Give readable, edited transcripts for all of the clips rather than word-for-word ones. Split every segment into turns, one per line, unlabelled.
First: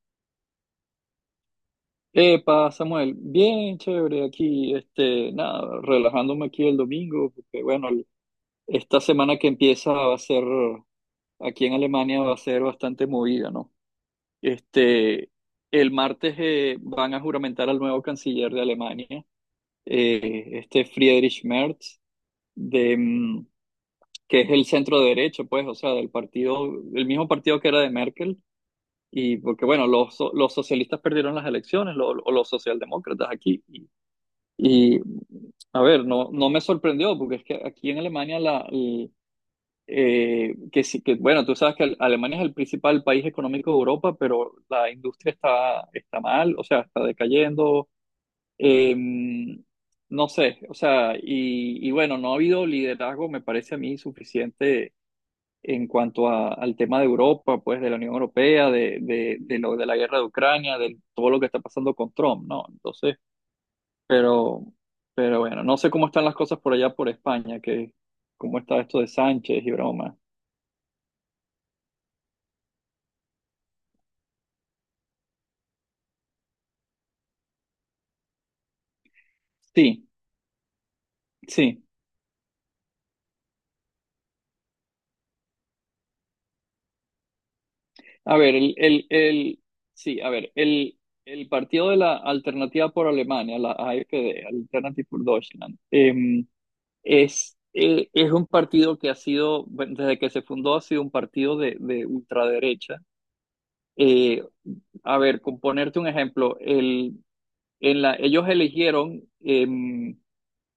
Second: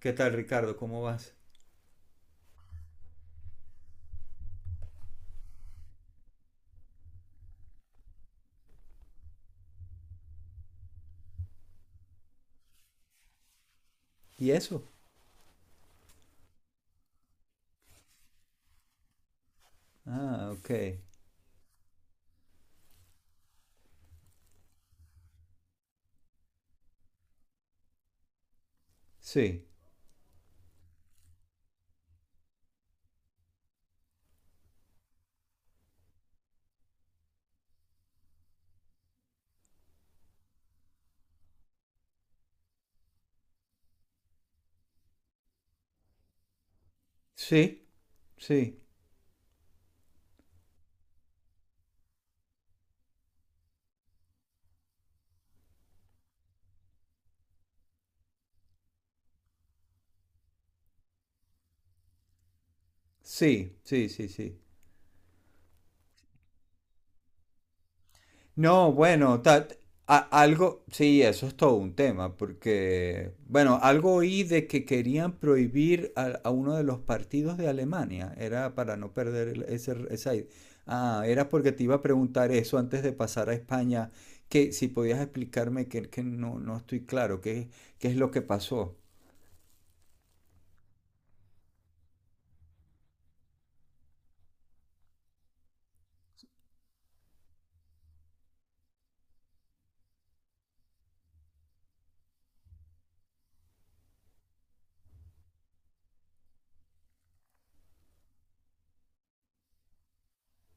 ¿Qué tal, Ricardo? ¿Cómo vas?
Epa, Samuel, bien chévere aquí, este, nada, relajándome aquí el domingo, porque bueno, esta semana que empieza va a ser, aquí en Alemania va a ser bastante movida, ¿no?
¿Y eso?
Este, el martes van a juramentar al nuevo canciller de Alemania,
Ah, ok.
este Friedrich Merz, de, que es el centro derecha, pues, o sea, del partido, el mismo partido que era de Merkel, y
Sí,
porque bueno, los, los socialistas perdieron las elecciones, o los socialdemócratas aquí. Y a ver, no, no me sorprendió, porque es que aquí en Alemania, que sí, que bueno, tú sabes que Alemania es el principal país económico de Europa, pero la industria está mal, o sea, está
sí,
decayendo.
sí,
eh, no sé, o sea, y bueno, no ha habido liderazgo, me parece a mí, suficiente en cuanto al tema de Europa, pues de la Unión Europea, de lo de la guerra de Ucrania, de todo lo que está pasando con Trump, ¿no? Entonces.
sí, sí, sí, sí.
Pero, pero bueno, no sé cómo están las cosas por allá por España, que cómo está
No,
esto de
bueno,
Sánchez y broma.
algo, sí, eso es todo un tema, porque, bueno, algo oí de que querían prohibir a uno de los partidos de Alemania, era para no perder ese,
Sí,
Ah, era porque te
sí.
iba a preguntar eso antes de pasar a España, que si podías explicarme que no estoy claro, qué, qué es lo
A
que
ver,
pasó.
sí, a ver, el partido de la Alternativa por Alemania, la AfD, Alternative for Deutschland, es un partido que ha sido, bueno, desde que se fundó, ha sido un partido de ultraderecha. Eh, a ver, con ponerte un ejemplo, ellos eligieron eh,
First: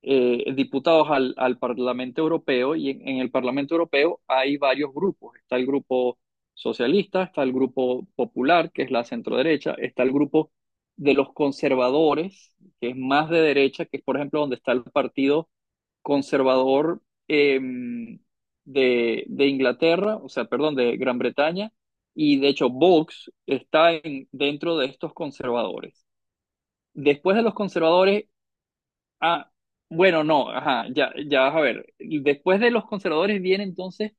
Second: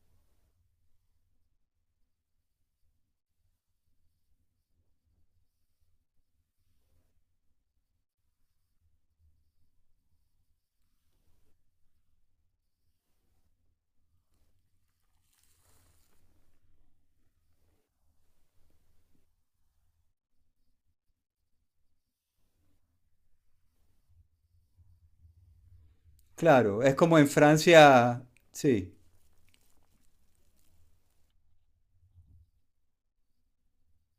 eh, diputados al Parlamento Europeo y en el Parlamento Europeo hay varios grupos. Está el grupo socialista, está el grupo popular, que es la centroderecha, está el grupo de los conservadores, que es más de derecha, que es por ejemplo donde está el Partido Conservador eh, de Inglaterra, o sea, perdón, de Gran Bretaña, y de hecho Vox está dentro de estos conservadores.
Claro, es como en
Después de los
Francia.
conservadores.
Sí.
Ah, bueno, no, ajá, ya, ya vas a ver. Después de los conservadores viene entonces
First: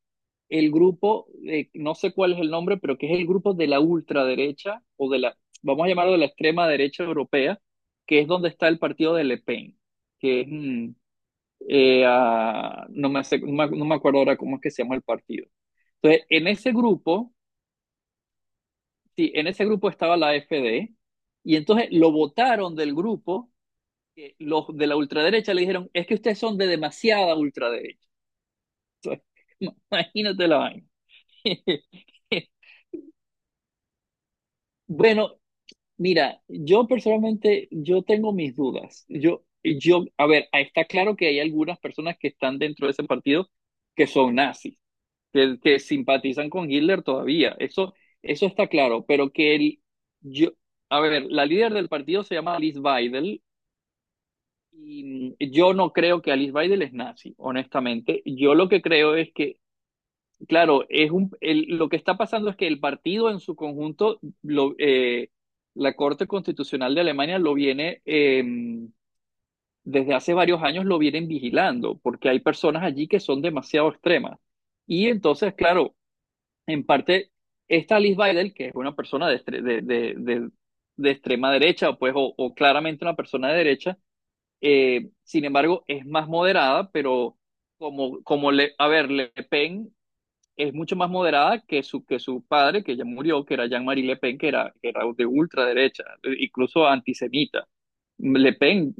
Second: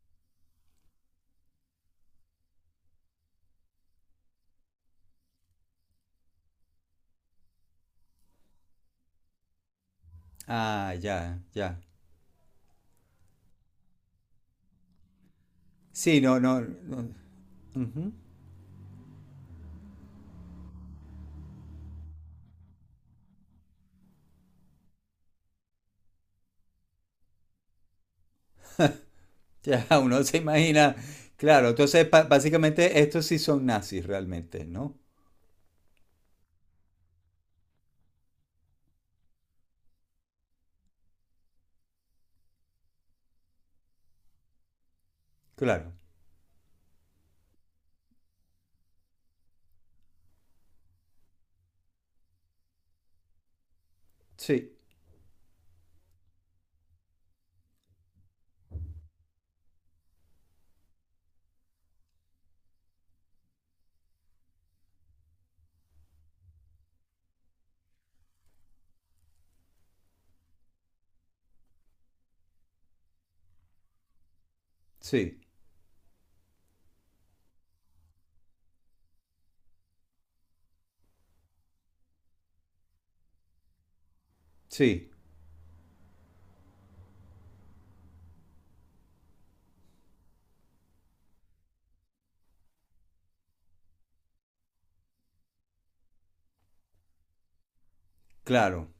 el grupo, no sé cuál es el nombre, pero que es el grupo de la ultraderecha o de la, vamos a llamarlo de la extrema derecha europea, que es donde está el partido de Le Pen, que es,
Ah, ya, ya.
no me acuerdo ahora cómo es que se llama el partido.
Sí,
Entonces,
no,
en
no.
ese
No.
grupo,
Ujú.
sí, en ese grupo estaba la AfD, y entonces lo votaron del grupo que los de la ultraderecha le dijeron, es que ustedes son de demasiada ultraderecha.
Ya, uno se
Imagínate la vaina.
imagina. Claro, entonces básicamente estos sí son nazis realmente, ¿no?
Bueno, mira, yo personalmente, yo tengo mis dudas. A ver, está claro que hay algunas personas que están dentro de ese partido que son nazis, que
Claro.
simpatizan con Hitler todavía. Eso está claro, pero que yo, a ver, la líder del partido se llama Alice Weidel
Sí,
y yo no creo que Alice Weidel es nazi, honestamente. Yo lo que creo es que claro, es lo que está pasando es que el partido en su conjunto, la Corte Constitucional de Alemania lo viene, desde hace varios años lo vienen vigilando, porque hay personas allí que son demasiado extremas. Y
sí,
entonces, claro, en parte, esta Alice Weidel, que es una persona de, estre- de extrema derecha, pues, o claramente una persona de derecha,
sí.
sin embargo, es más moderada, pero a ver, Le Pen es mucho más moderada que su padre, que ya murió, que era Jean-Marie Le Pen, que era de ultraderecha, incluso antisemita. Le
Claro.
Pen,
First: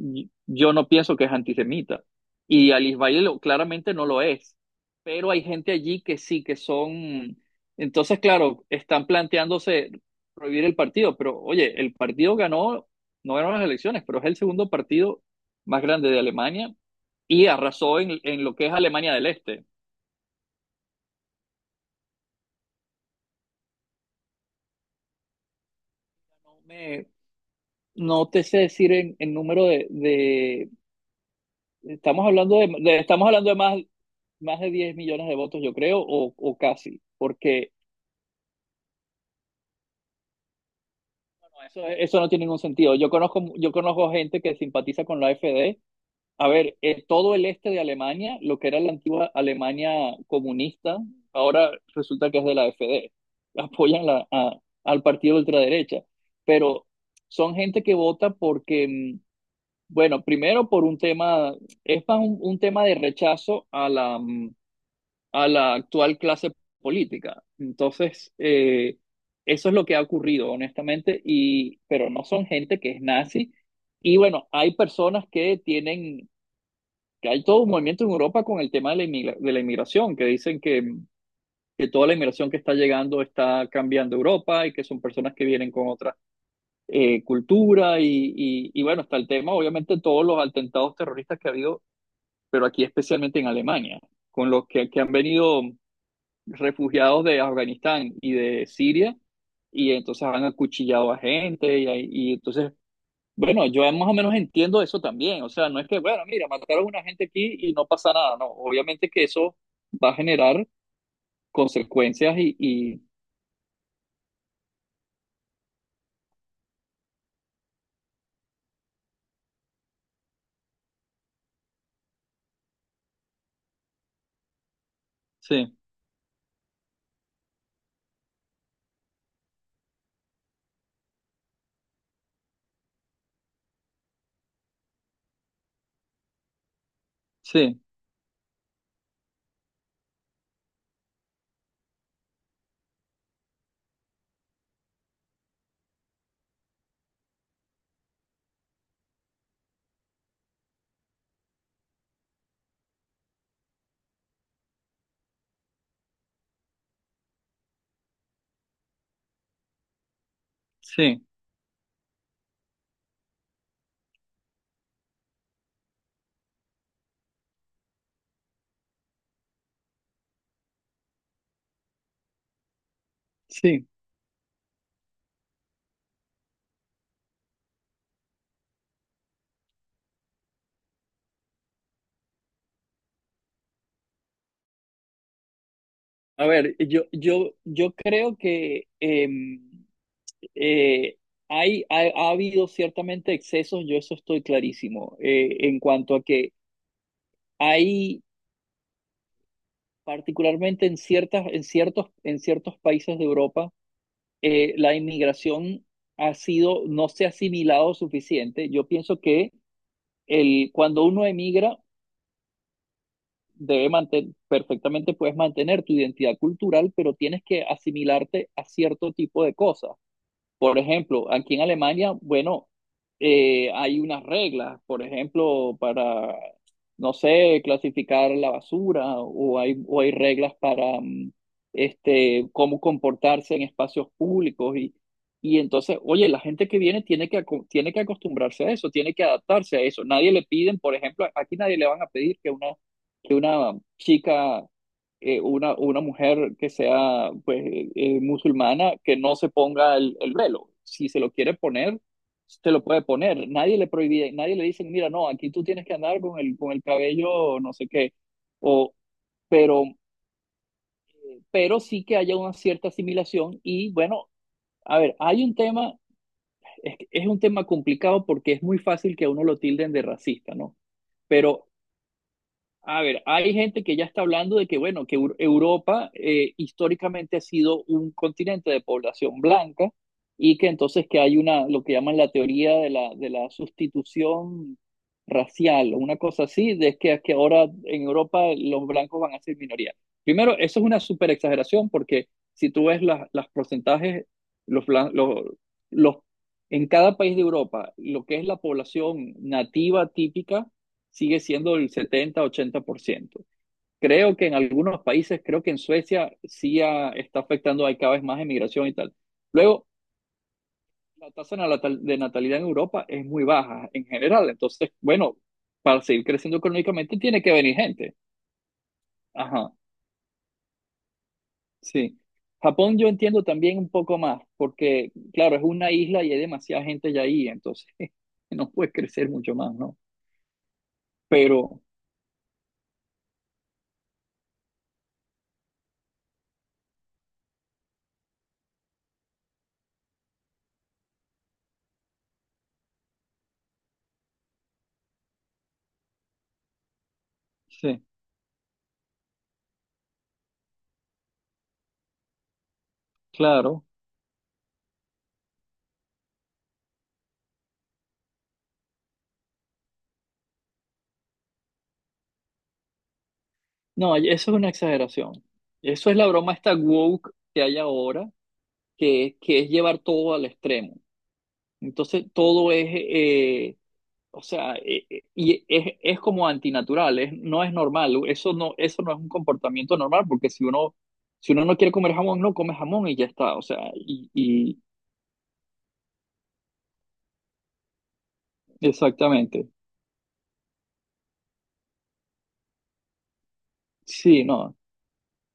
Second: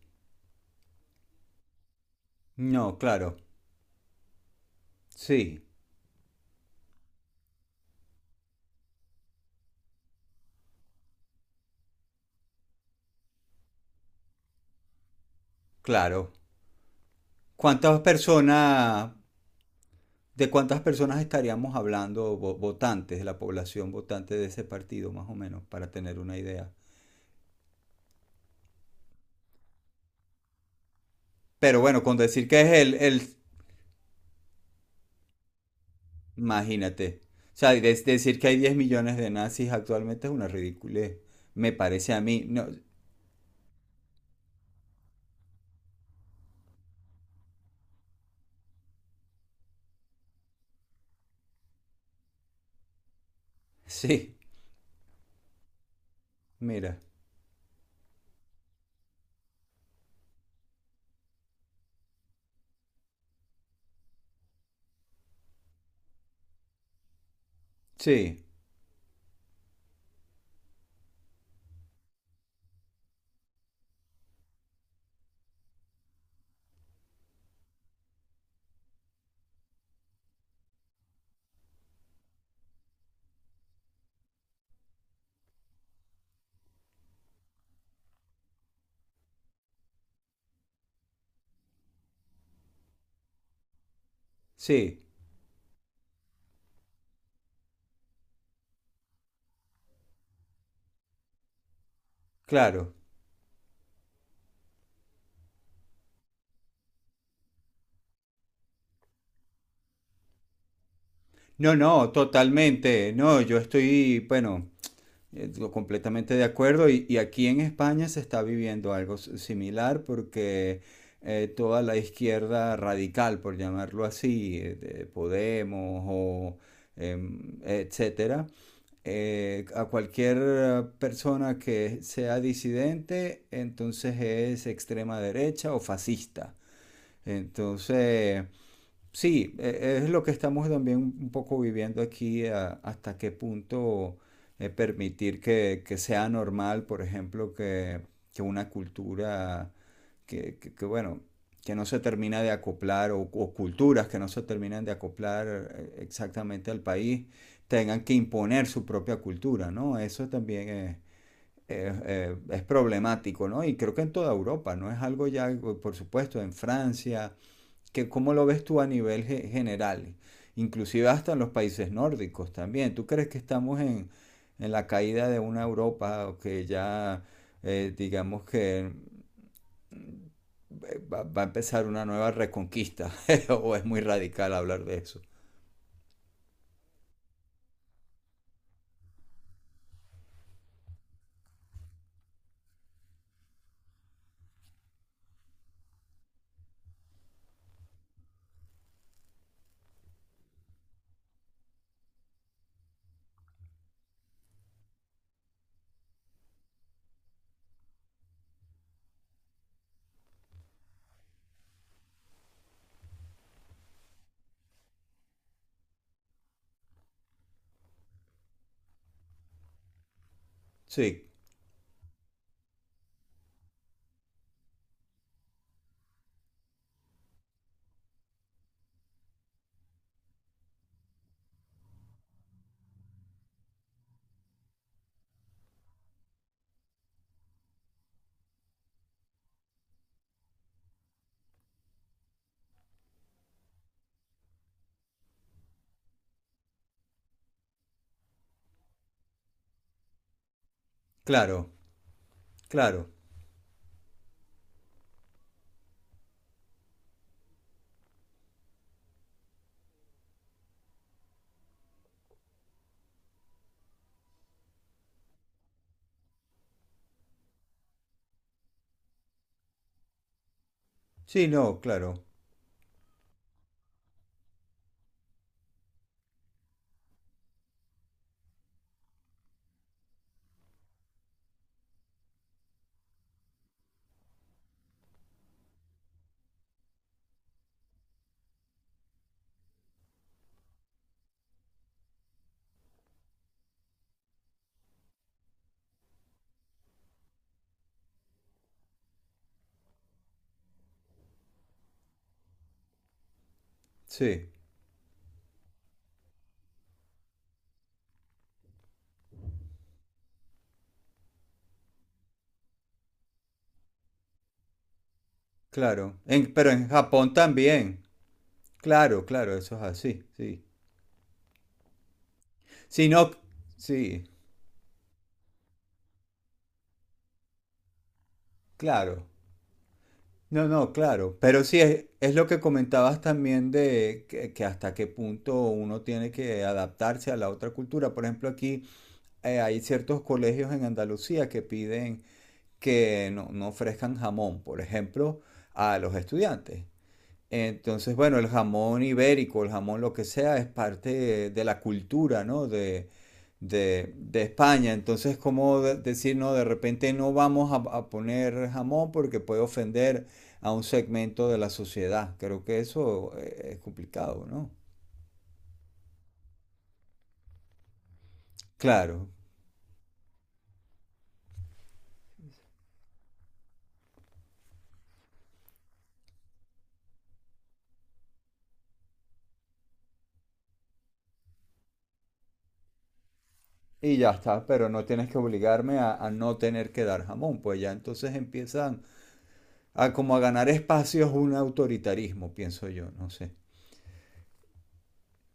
yo no pienso que es antisemita. Y
No,
Alice Valle
claro.
claramente no lo es. Pero hay
Sí,
gente allí que sí, que son. Entonces, claro, están planteándose prohibir el partido. Pero, oye, el partido ganó, no ganó las elecciones, pero es el segundo partido más grande de
claro.
Alemania y arrasó
¿Cuántas
en lo que es
personas,
Alemania del Este.
de cuántas personas estaríamos hablando, votantes, de la población votante de ese partido, más o menos, para tener una
No
idea?
me- no te sé decir en número
Pero bueno, con
estamos
decir
hablando
que
de,
es el,
de- estamos
el,
hablando de más, más de 10 millones de votos, yo creo, o casi,
Imagínate. O
porque
sea, decir que hay 10 millones de nazis actualmente es una ridiculez.
no,
Me
eso,
parece a
eso no
mí.
tiene ningún
No,
sentido. Yo conozco gente que simpatiza con la AfD. A ver, todo el este de Alemania, lo que era la antigua Alemania comunista, ahora resulta que es de la AfD. Apoyan
sí,
al partido de ultraderecha, pero
mira.
son gente que vota porque bueno, primero por un tema, es más un tema de rechazo a la actual clase política. Entonces,
Sí,
eso es lo que ha ocurrido, honestamente, y, pero no son gente que es nazi. Y bueno, hay personas que tienen, que hay todo un movimiento en Europa con el tema de la inmigración, que dicen que toda la inmigración que está llegando está cambiando Europa y que son personas que vienen con otra cultura. Y bueno, está el tema, obviamente, todos los atentados terroristas que ha habido pero aquí especialmente en Alemania, con los que
sí,
han venido refugiados de Afganistán y de Siria, y entonces han acuchillado a gente, y entonces,
claro.
bueno, yo más o menos entiendo eso también, o sea, no es que, bueno, mira, mataron a una gente aquí y no pasa nada, no, obviamente que eso va a generar
No, no,
consecuencias y...
totalmente. No, yo estoy, bueno, completamente de acuerdo. Y aquí en España se está viviendo algo similar porque toda la izquierda radical, por llamarlo así, de
Sí,
Podemos o etcétera a cualquier persona que sea disidente, entonces es extrema derecha o fascista.
sí,
Entonces, sí, es lo que estamos también un poco viviendo aquí, hasta qué punto permitir que sea normal, por ejemplo, que una cultura que, que, bueno, que no se termina de acoplar o culturas que no se terminan de acoplar exactamente al país, tengan que imponer su propia cultura, ¿no? Eso también
sí,
es problemático, ¿no? Y creo que en toda Europa, ¿no? Es algo ya, por supuesto, en Francia, que ¿cómo lo ves tú a nivel general? Inclusive hasta en los países nórdicos también. ¿Tú crees que estamos
sí.
en la caída de una Europa que ya, digamos que va, va a empezar una nueva reconquista? ¿O es muy radical hablar de eso?
A ver, yo creo que... Eh, hay, ha habido ciertamente excesos, yo eso estoy clarísimo, en cuanto a que hay, particularmente en en ciertos países de Europa, la inmigración no se ha asimilado suficiente. Yo pienso que el, cuando uno emigra, debe mantener, perfectamente puedes mantener tu identidad cultural, pero tienes que asimilarte a cierto tipo de cosas. Por
Sí,
ejemplo, aquí en Alemania, bueno, hay unas reglas, por ejemplo, para, no sé, clasificar la basura o hay reglas para este, cómo comportarse en espacios públicos y entonces, oye, la gente que viene tiene que acostumbrarse a eso, tiene que adaptarse a eso. Nadie le piden, por ejemplo, aquí nadie le van a pedir que una chica una mujer que sea pues, musulmana que no se ponga el velo. Si se lo quiere
claro,
poner, se lo puede
claro.
poner. Nadie le prohíbe, nadie le dice, mira, no, aquí tú tienes que andar con el cabello, no sé qué. O, pero, pero sí que haya una cierta asimilación. Y bueno, a ver, hay un tema, es un tema complicado porque es muy fácil que a uno lo tilden de racista, ¿no?
Sí,
Pero
no, claro.
a ver, hay gente que ya está hablando de que, bueno, que Europa históricamente ha sido un continente de población blanca y que entonces que hay una, lo que llaman la teoría de la sustitución racial o una cosa así, de que ahora en Europa los blancos van a ser minoría. Primero, eso es una super exageración porque si tú ves las porcentajes, los, blan- los, en cada país de Europa, lo que es la población nativa típica, sigue siendo el 70-80%. Creo que
Sí,
en algunos países, creo que en Suecia sí está afectando, hay cada vez más emigración y tal. Luego, la tasa de natalidad en Europa es muy baja en general, entonces, bueno, para
claro.
seguir
En-
creciendo
pero en
económicamente
Japón
tiene que venir
también.
gente.
Claro, claro,
Ajá,
eso es así, sí.
sí. Japón
Sí,
yo
no,
entiendo también un poco
sí,
más, porque claro, es una isla y hay demasiada gente ya ahí, entonces no puede
claro.
crecer mucho más, ¿no?
No, no, claro. Pero sí,
Pero,
es lo que comentabas también de que hasta qué punto uno tiene que adaptarse a la otra cultura. Por ejemplo, aquí hay ciertos colegios en Andalucía que piden que no ofrezcan jamón, por ejemplo, a los estudiantes.
sí,
Entonces, bueno, el jamón ibérico, el jamón lo que sea, es parte de la cultura, ¿no?
claro.
De España. Entonces, ¿cómo decir, no, de repente no vamos a poner jamón porque puede ofender a un segmento de la sociedad? Creo que eso es
No,
complicado,
eso es una
¿no?
exageración. Eso es la broma esta woke que hay ahora,
Claro.
que es llevar todo al extremo. Entonces, todo es, o sea, y es como antinatural, no es normal. Eso no es un comportamiento normal, porque si uno, si uno no quiere comer jamón, no come jamón y ya está. O sea,
Y ya está,
y
pero no tienes que obligarme a no tener que dar jamón, pues ya entonces empiezan
exactamente.
a como a ganar espacios un autoritarismo, pienso yo, no sé.
Sí, no.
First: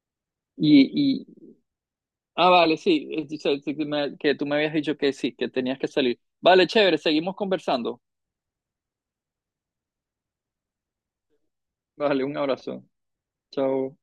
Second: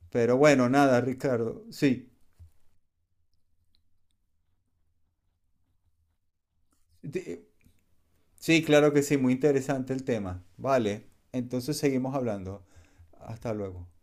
Pero bueno,
Y,
nada,
y
Ricardo, sí.
vale, sí, dice que que tú me habías dicho que sí, que tenías que salir. Vale, chévere, seguimos
Di-
conversando.
Sí, claro que sí, muy interesante el tema. Vale, entonces seguimos
Vale, un
hablando.
abrazo.
Hasta luego.
Chao.